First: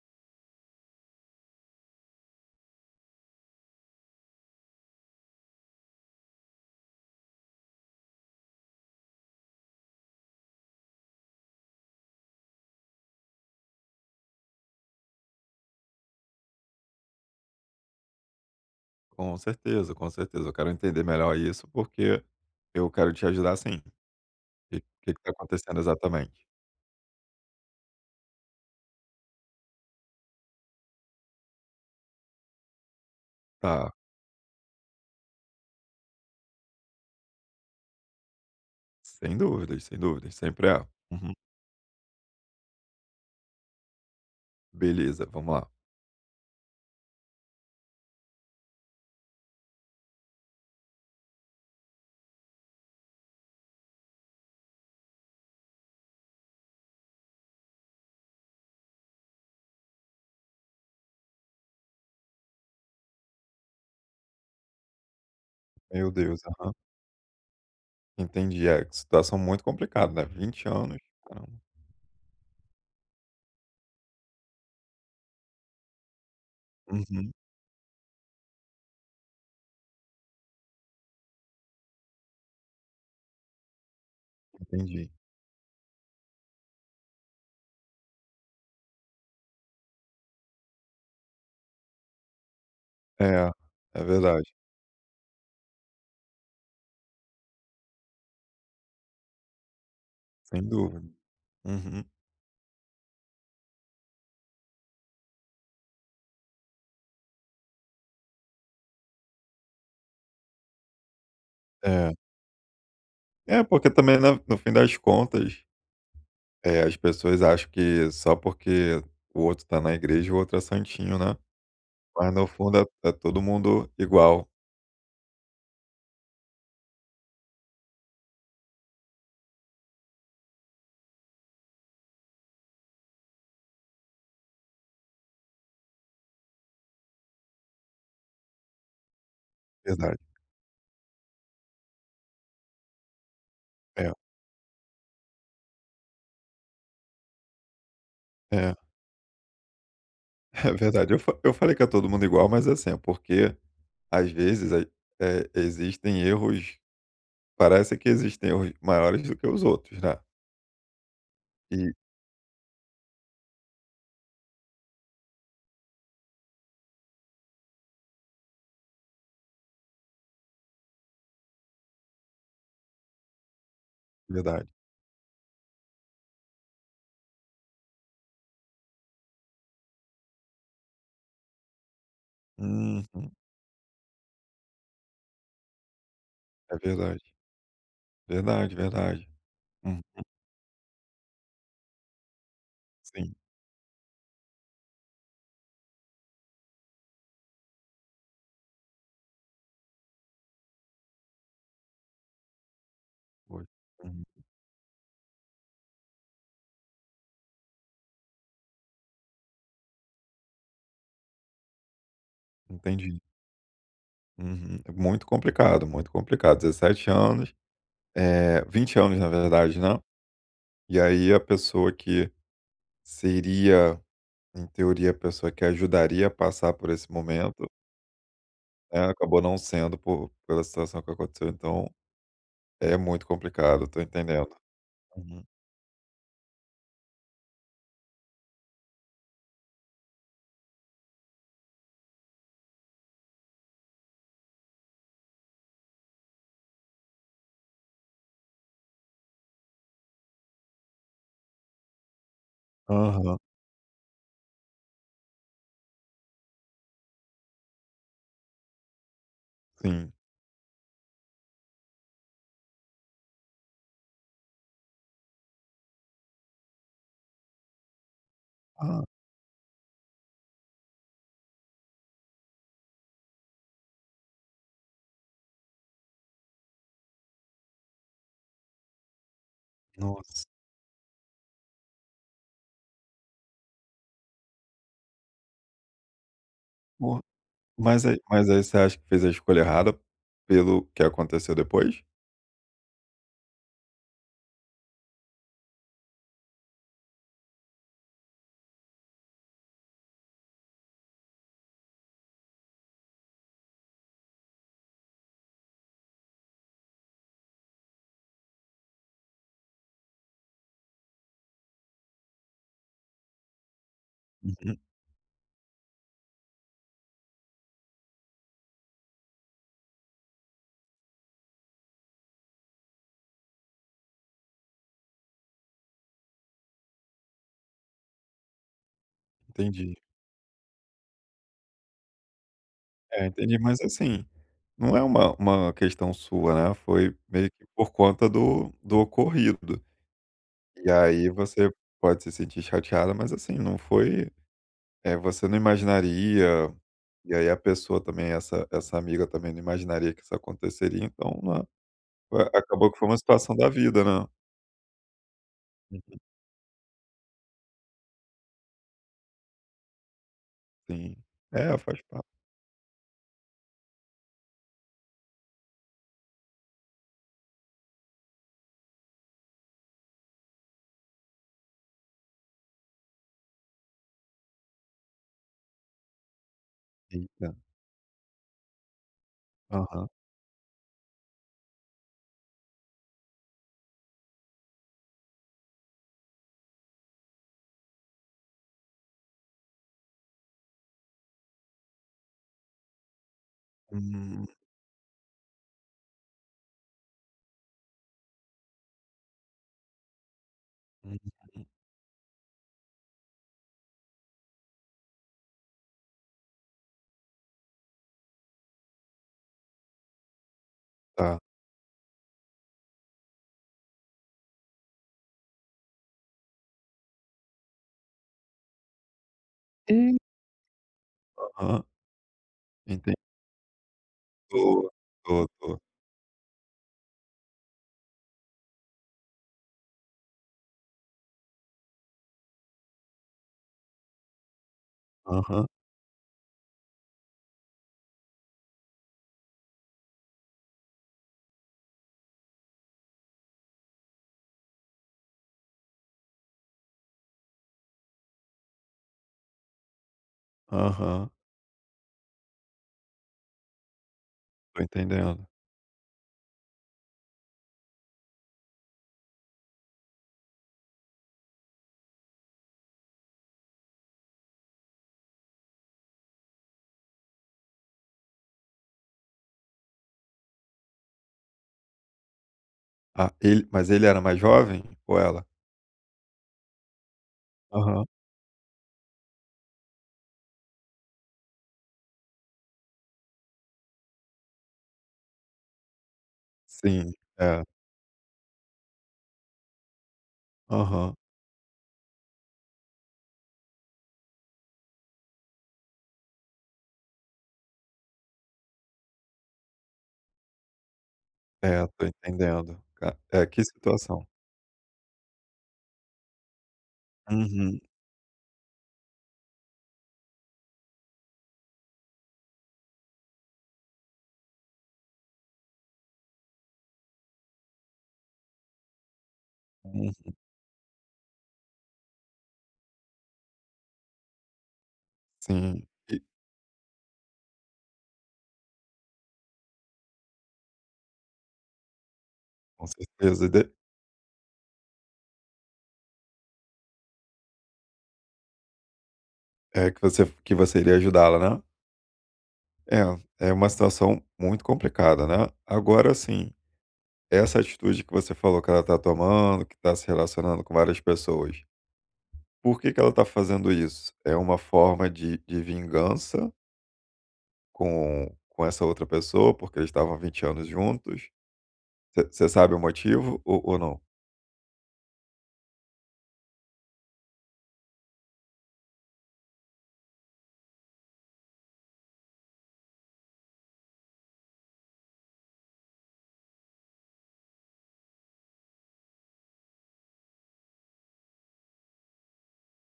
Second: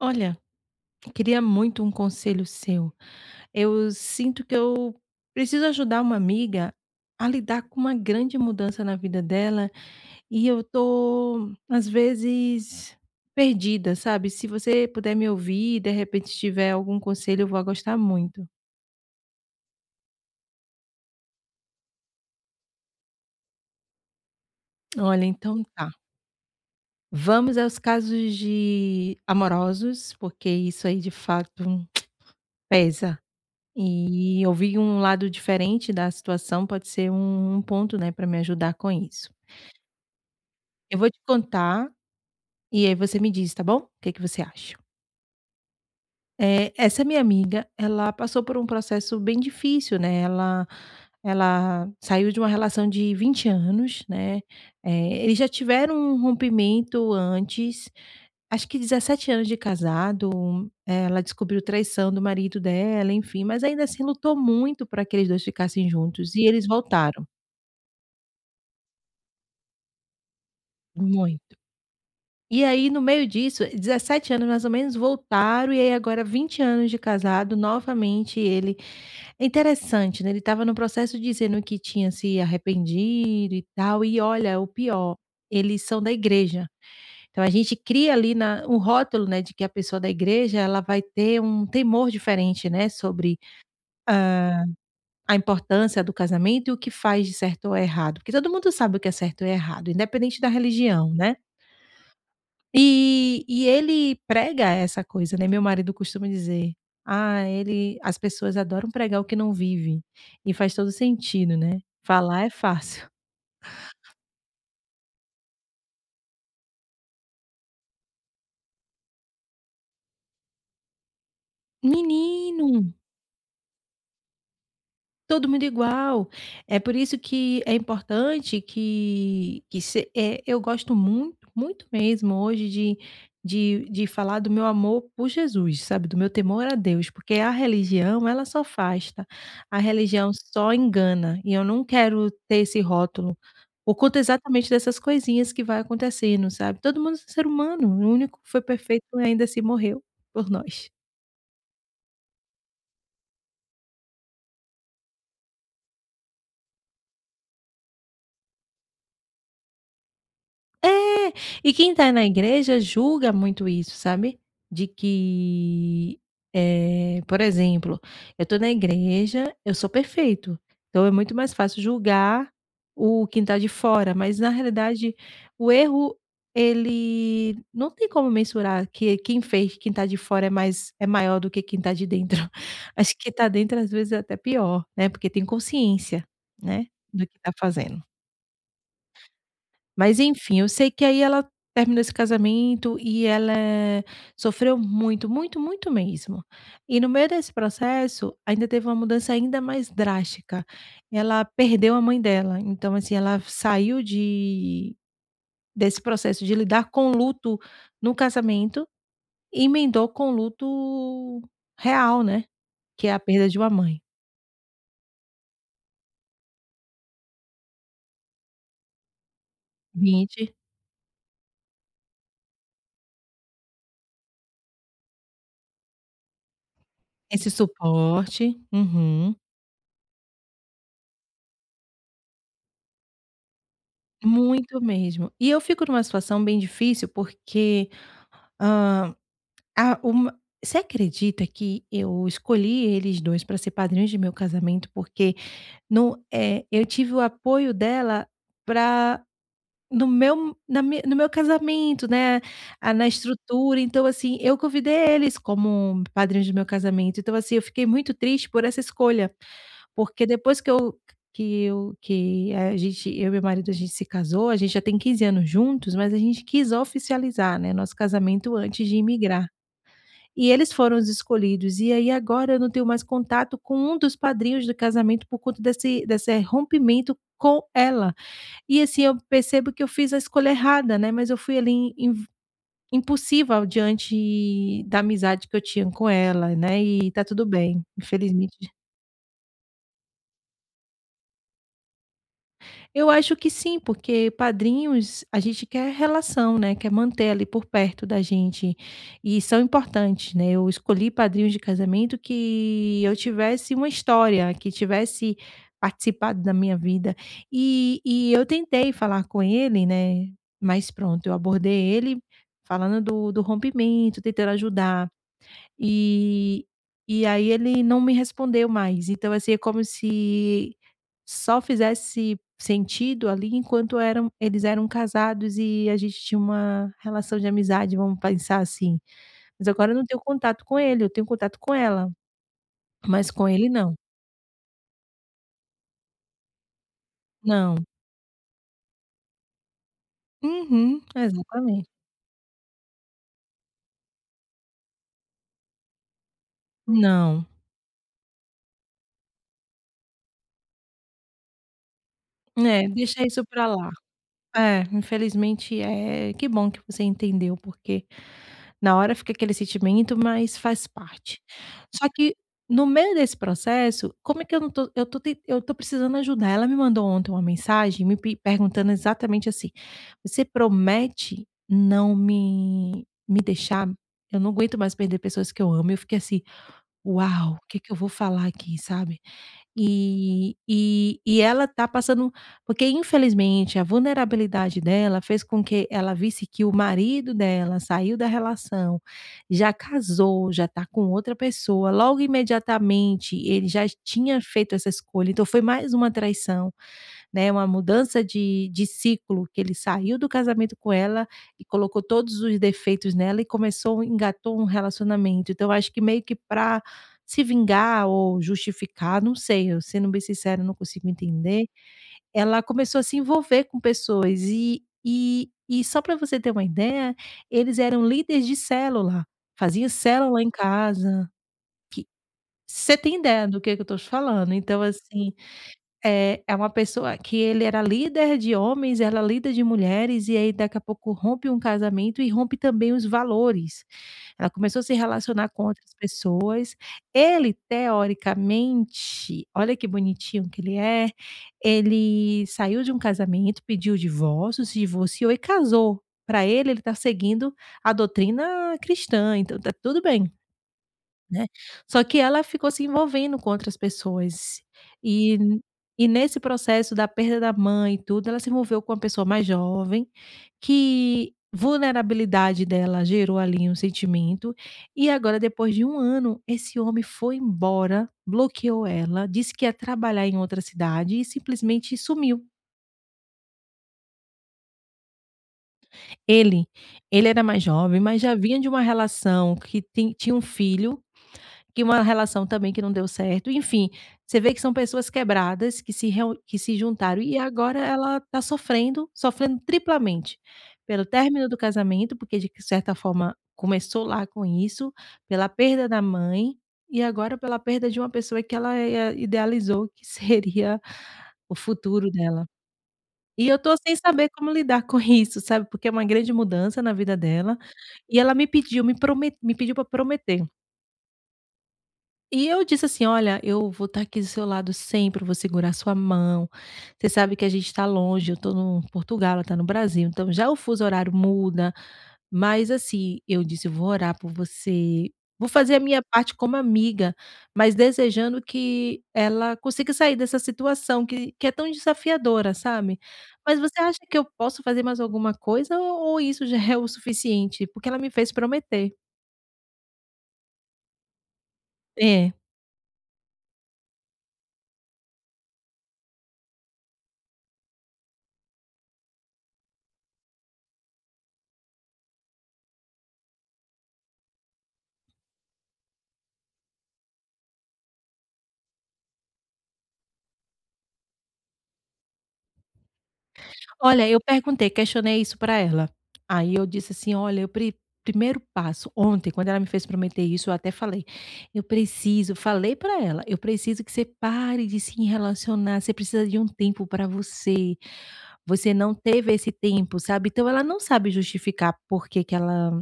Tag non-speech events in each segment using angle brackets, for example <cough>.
Olha, eu queria muito um conselho seu. Eu sinto que eu preciso ajudar uma amiga a lidar com uma grande mudança na vida dela e eu tô, às vezes, perdida, sabe? Se você puder me ouvir de repente tiver algum conselho, eu vou gostar muito. Com certeza, com certeza. Eu quero entender melhor isso, porque eu quero te ajudar sim. O que Olha, está então acontecendo tá. exatamente? Vamos aos casos de amorosos, porque isso aí de fato pesa. Tá, E ouvir um lado diferente da situação pode ser um ponto, né, para me ajudar com isso. sem dúvidas, sem dúvidas, sempre é. Eu vou te Uhum. contar e aí você me diz, tá bom? O que que você acha. Beleza, vamos lá. É, essa minha amiga, ela passou por um processo bem difícil, né, ela saiu de uma relação de 20 anos, né, eles já tiveram um rompimento antes. Acho que 17 anos de casado, ela descobriu traição do marido dela, enfim, mas ainda assim lutou muito para que eles 2 ficassem Meu juntos Deus, e eles aham. voltaram, Entendi, é, que situação muito complicada, né, 20 anos, muito. caramba. E aí no meio disso, 17 anos mais ou menos, voltaram e aí agora 20 anos de Uhum, casado, novamente ele é interessante, né, ele estava no processo dizendo que tinha se arrependido e tal, e olha, o entendi. pior, eles são da igreja. Então a gente cria ali na um rótulo, né, de que a pessoa da igreja ela vai ter um temor diferente, né, sobre, É, é verdade, hã, a importância do casamento e o que faz de certo ou errado, porque todo mundo sabe o que é certo e errado, independente da sem dúvida. religião, né. Uhum. E ele prega essa coisa, né, meu marido costuma dizer: "Ah, ele as pessoas adoram pregar o que não vive", e faz todo sentido, né, É. falar é fácil. É, porque também, né, no fim das contas, é as pessoas acham que só porque o outro tá na igreja, o outro é santinho, né. Mas no Menino! fundo é todo mundo igual, Todo mundo igual. É por isso que é importante que se eu gosto muito, muito mesmo hoje de de falar do meu amor por Jesus, sabe, do meu temor a Deus, porque a religião, ela só afasta, a verdade. religião só engana, e eu não quero ter esse rótulo, por É, conta exatamente dessas coisinhas que vai acontecendo, sabe. Todo mundo é ser humano, o único que foi é, perfeito ainda se morreu por <laughs> é nós. verdade. Eu falei que é todo mundo igual, mas assim, é porque às vezes, existem erros parece que existem erros maiores do que os outros, né. É, e E quem tá na igreja julga muito isso, sabe. De que, por exemplo, eu tô na igreja, eu sou perfeito, então é muito mais fácil julgar o quem tá de fora, mas na verdade. realidade o erro ele não tem como mensurar que quem fez, quem tá de fora é mais é maior do que quem tá de dentro. <laughs> Acho que Uhum. quem tá dentro às vezes é até pior, né, porque tem consciência, É né, verdade, do que tá fazendo. verdade, verdade. Hum, Mas enfim, eu sei que aí ela terminou esse casamento e sim, ela, sofreu muito, muito, muito mesmo. E no meio desse processo, ainda teve uma mudança ainda mais drástica. Ela perdeu a mãe dela, então assim, ela foi. saiu Uhum, de desse processo de lidar com o luto no casamento e emendou com o luto real, né, que é a entendi. perda de uma mãe. Uhum. É muito complicado, muito complicado. 17 anos, 20 anos na verdade, né. 20. E aí a pessoa que seria Em teoria, a pessoa que ajudaria a passar por esse Esse momento, suporte. né, Uhum. acabou não sendo por pela situação que aconteceu, então é muito complicado, tô entendendo. Muito mesmo. Uhum. E eu fico numa situação bem difícil, porque Hã, a uma você acredita que eu escolhi eles 2 para ser padrinhos de meu casamento, porque não eu tive o apoio dela para no meu casamento, né, ah, na Aham, estrutura, então, assim, eu convidei eles como padrinhos do meu casamento, então, assim, eu fiquei muito triste por essa escolha, sim. porque depois que eu que eu que a gente eu e meu marido, a gente se casou, a gente já tem 15 anos juntos, mas a gente quis oficializar, né, nosso casamento antes de Ah, imigrar. E eles foram os escolhidos. E aí agora eu não tenho mais contato com um dos padrinhos do casamento por conta desse rompimento com ela. E assim, eu percebo que eu fiz a nossa. escolha errada, né, mas eu fui ali impulsiva diante da amizade que eu tinha com ela, né, e Pô, tá tudo bem, mas aí mas infelizmente. aí você acha que fez a escolha errada pelo que aconteceu depois? Eu acho que sim, porque padrinhos, a gente quer relação, né, quer manter ali por perto da gente, e são importantes, né. Eu escolhi padrinhos de casamento que eu tivesse uma história, que tivesse participado da minha vida. E eu tentei falar com ele, né, mas pronto, eu abordei ele falando do rompimento, tentando Uhum, ajudar. E e aí ele não me respondeu mais, então, assim, é como se só fizesse sentido ali enquanto eram eles eram casados e a gente tinha uma relação de amizade, vamos pensar assim. Mas agora entendi. eu não tenho contato com ele, eu tenho contato com ela, É, mas com entendi, ele mas não. assim, não é uma questão sua, né, foi meio que Não. por conta do ocorrido. E Uhum, aí você exatamente. pode se sentir chateada, mas assim, não foi É, você não imaginaria, e Não. aí a pessoa também, essa amiga também não imaginaria que isso aconteceria, então, né, foi É, acabou que foi uma deixa isso situação pra da lá. vida, né. É, infelizmente Uhum. é. Que bom que você entendeu, porque na hora fica aquele sentimento, mas faz Sim. parte. É, faz Só parte. que no meio desse processo, como é que eu não tô, eu tô precisando ajudar. Ela me mandou ontem uma mensagem perguntando exatamente assim: você promete não me deixar? Eu não aguento mais perder pessoas que eu amo. Eu fiquei assim, Eita. uau, o que que eu vou falar aqui, sabe? Aham. E ela tá passando porque infelizmente a vulnerabilidade dela fez com que ela visse que o marido dela saiu da relação, já casou, já tá com outra pessoa, logo imediatamente ele já tinha Hum, feito essa escolha, então foi mais uma traição. Né, uma mudança de ciclo, que ele saiu do casamento com ela uhum, e colocou todos os defeitos nela e começou engatou um relacionamento. Então, eu acho que meio que para se vingar ou justificar, não sei, eu sendo bem sincera, não consigo tá. entender. Ela começou a se envolver com pessoas e só para você ter uma ideia, eles eram líderes de célula, faziam E célula em casa, Aham, que você entendi. tem ideia do que eu estou falando. Então, Tô, assim tô, tô. é uma pessoa que ele era líder de homens, ela é líder de mulheres, e aí daqui a pouco rompe um casamento e rompe também os valores. Ela começou a se relacionar com Aham, outras pessoas. Ele, teoricamente, olha que bonitinho que ele é, ele saiu de um casamento, pediu o divórcio, se divorciou e casou. Para ele, ele está seguindo a doutrina cristã, então tá tudo bem. aham, Né. Só que ela ficou se envolvendo com outras pessoas, tô e entendendo. e nesse processo da perda da mãe e tudo, ela se envolveu com uma pessoa mais jovem, que vulnerabilidade dela gerou ali um sentimento, e agora depois de um ano, esse homem foi embora, bloqueou ela, disse que ia trabalhar em outra cidade e simplesmente sumiu. Ah, ele mas ele era mais jovem ou ela? Ele ele era mais jovem, Aham. mas já vinha de uma relação que tem tinha um filho. Que uma relação também que não deu certo, enfim, você vê que são pessoas quebradas que se Sim, juntaram e é. agora ela está sofrendo, sofrendo triplamente, pelo Aham. término do casamento, porque de que certa forma começou lá com isso, pela perda da mãe e agora pela perda de uma pessoa que ela, idealizou que <laughs> seria o É, tô futuro dela. entendendo. Ca é, E eu que estou sem situação. saber como lidar com isso, sabe, porque é uma grande mudança na vida dela, Uhum, e ela me pediu, me pediu para prometer e eu disse assim: "Olha, eu vou estar aqui do seu lado sempre, eu vou segurar sua mão. Você sabe que a gente está longe, eu estou no Portugal, ela está no Brasil, uhum. então já o fuso horário muda, mas assim", eu disse: "Eu vou orar por você, vou fazer a Sim. minha parte como amiga, mas desejando que ela consiga sair dessa situação que é tão desafiadora, Com sabe. certeza, Mas de você acha que eu posso fazer mais alguma coisa ou isso já é o suficiente? Porque ela me fez prometer". é que você iria ajudá-la, né. É. É, é uma situação muito complicada, né. Agora, assim, essa atitude que você falou que ela tá tomando, que tá se relacionando com várias pessoas, por que que ela tá fazendo isso? É uma forma de vingança com essa outra pessoa, porque eles estavam 20 anos juntos? Você sabe o motivo ou não? Olha, eu perguntei, questionei isso para ela. Aí eu disse assim: "Olha, eu pri primeiro passo" ontem, quando ela me fez prometer isso, eu até falei: "Eu preciso" falei para ela: "Eu preciso que você pare de se relacionar, você precisa de um tempo para você, você não teve esse tempo", sabe. Então ela não sabe justificar por que que ela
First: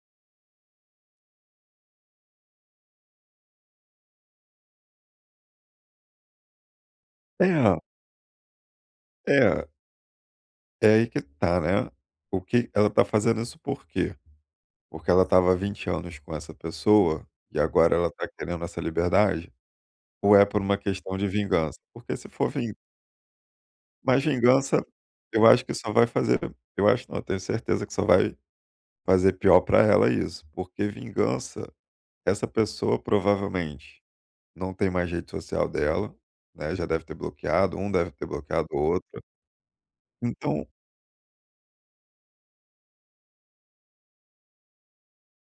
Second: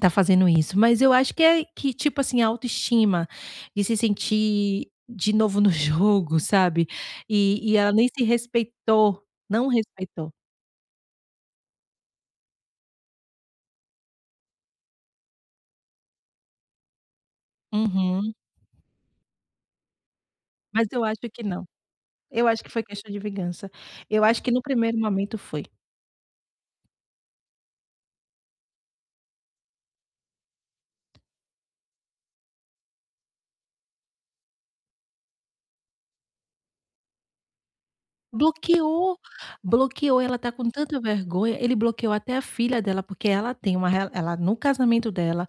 tá fazendo isso, mas eu acho que é que, tipo assim, a autoestima de se sentir de novo no <laughs> jogo, sabe. E É, ela nem se respeitou, é, não respeitou. é aí que tá, né. O que ela tá fazendo isso por quê? Porque ela estava há 20 anos com essa pessoa, e agora ela está Uhum. querendo essa liberdade? Ou é por uma Mas eu questão acho de que não. vingança? Porque se Eu for acho que vin foi questão de vingança. mas Eu acho que no vingança, primeiro momento eu foi. acho que só vai fazer eu acho não, eu tenho certeza que só vai fazer pior para ela isso, porque vingança, essa pessoa provavelmente não tem mais rede social dela, né, já deve ter bloqueado, um deve ter bloqueado o Bloqueou, outro. bloqueou, ela tá Então, com tanta vergonha, ele bloqueou até a filha dela, porque ela tem uma rela ela no casamento dela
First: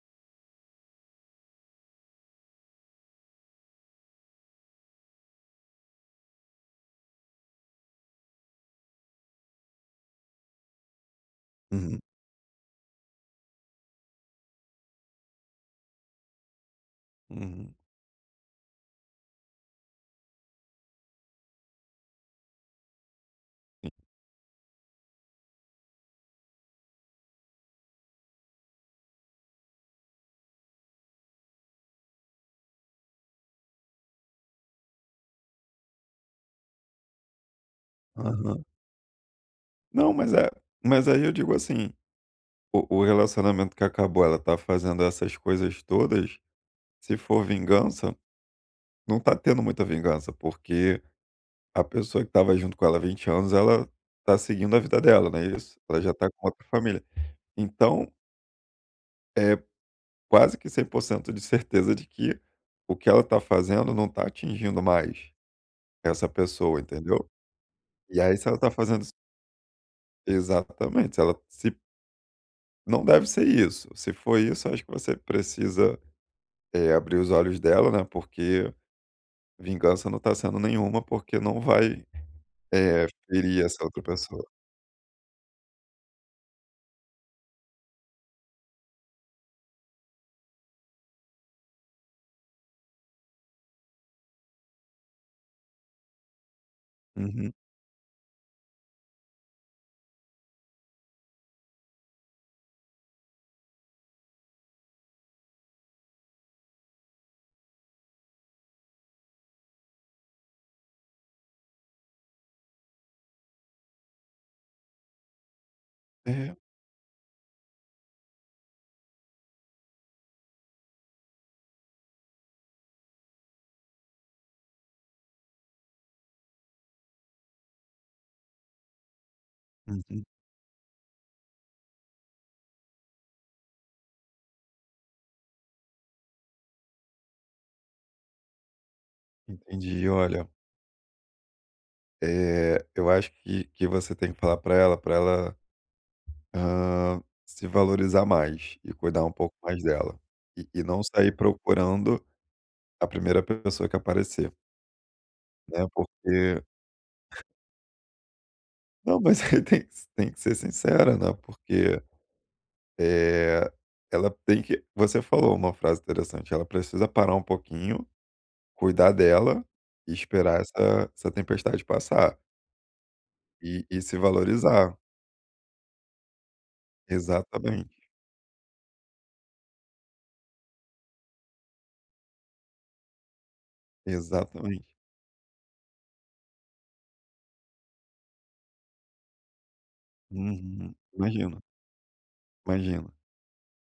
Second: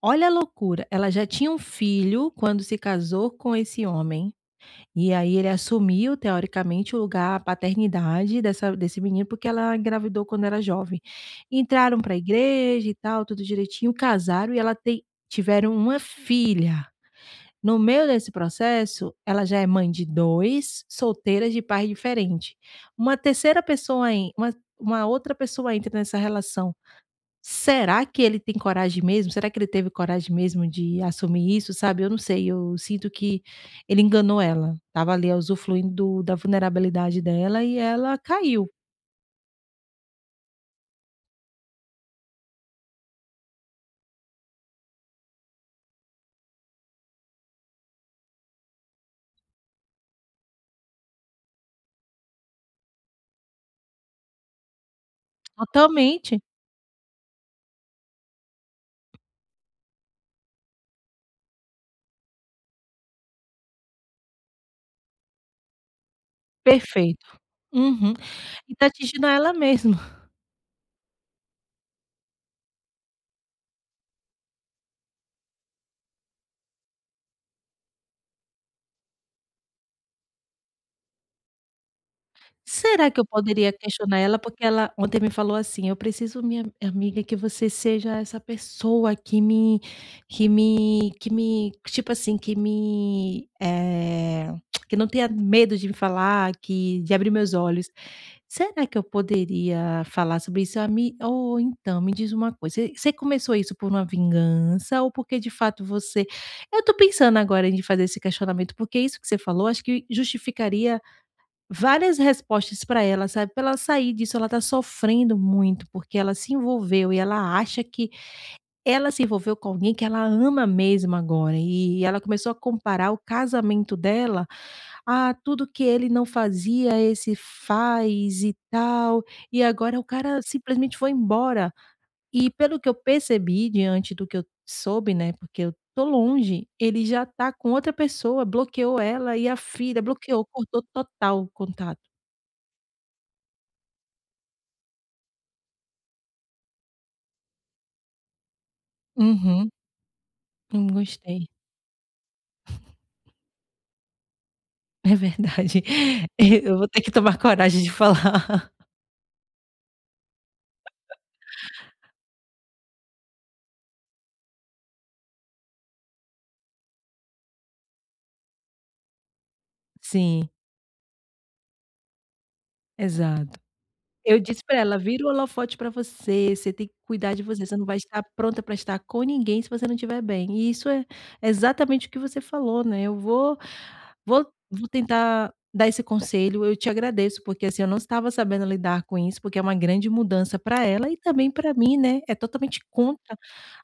olha a loucura, ela já tinha um filho quando se casou com esse homem, e aí ele assumiu teoricamente o lugar, a paternidade dessa desse menino, porque ela engravidou quando era jovem. uhum, Entraram pra igreja e tal, tudo direitinho, casaram e ela tem tiveram uma filha. uhum, No meio desse processo, ela já é mãe de 2, solteiras de pais diferente. Uma terceira pessoa en uma uma outra pessoa entra nessa relação. Será que ele tem coragem mesmo? Será que ele teve coragem mesmo de assumir isso, sabe? Eu não sei, eu sinto que ele enganou ela, tava ali usufruindo da vulnerabilidade dela e ela aham. caiu Não, mas aí eu digo assim. O relacionamento que acabou, ela tá fazendo essas coisas todas, se for vingança, não tá tendo muita vingança, porque a pessoa que estava junto com ela há 20 anos, ela tá seguindo a vida dela, não é isso? Ela já tá totalmente. com outra família. Então, é quase que 100% de certeza de que o que ela tá fazendo não tá atingindo mais essa pessoa, Perfeito. entendeu? Uhum. E aí, se ela tá E tá fazendo isso atingindo ela mesma. exatamente, se ela se não deve ser isso. Se for isso, acho que você precisa, abrir os olhos dela, né, porque vingança não tá sendo nenhuma, porque não vai, Será que eu ferir poderia essa outra questionar ela? pessoa. Porque ela ontem me falou assim: "Eu preciso, minha amiga, que você seja essa pessoa que me tipo assim, que não tenha medo de me falar, que de abrir Uhum. meus olhos". Será que eu poderia falar sobre isso? Ah, me ou então me diz uma coisa, você você começou isso por uma vingança ou porque de fato você eu tô pensando agora em fazer esse questionamento, porque isso que você falou, acho que justificaria várias respostas para ela, sabe, pra ela sair disso, ela tá sofrendo muito, porque ela se É. envolveu e ela acha que ela se envolveu com alguém que ela ama mesmo agora, e ela começou a comparar o casamento dela a tudo que ele não fazia, esse faz e tal, e agora o Uhum. cara simplesmente foi embora. E pelo que eu percebi diante do que eu soube, né, porque eu tô longe, ele já tá com outra pessoa, bloqueou ela e a filha, Entendi. bloqueou, Olha, cortou total o contato. Eu acho que você tem que falar pra ela, se valorizar mais e cuidar um pouco Uhum. mais dela. E Não não sair gostei. procurando a primeira pessoa que aparecer, É verdade. né, porque <laughs> Eu vou ter que tomar coragem de falar. não, mas aí tem que ser sincera, né, porque, eh, ela tem que você falou uma frase interessante, ela precisa parar um pouquinho. Cuidar dela <laughs> e Sim, esperar essa tempestade passar. exato. E se Eu disse pra valorizar. ela: "Vira o holofote pra você, você tem que cuidar de você, você não Exatamente, vai estar pronta pra estar com ninguém se você não estiver bem". E isso é exatamente o que você falou, né, eu vou Vou vou exatamente. tentar dar esse conselho, eu te agradeço, porque, assim, eu não estava sabendo lidar com isso, porque é uma grande mudança para Uhum. ela e também imagina para mim, né, é totalmente imagino. contra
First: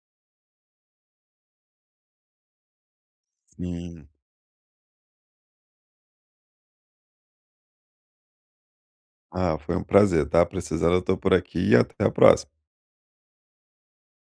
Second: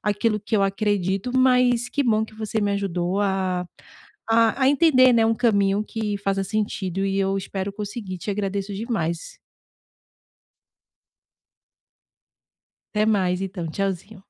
aquilo que eu acredito, mas que bom que você me ajudou a Sim. a entender, né, um caminho que faça sentido e eu espero conseguir, te agradeço demais. Ah, foi um prazer, tá? Precisando eu estou por aqui e até a próxima. Até mais então, tchauzinho.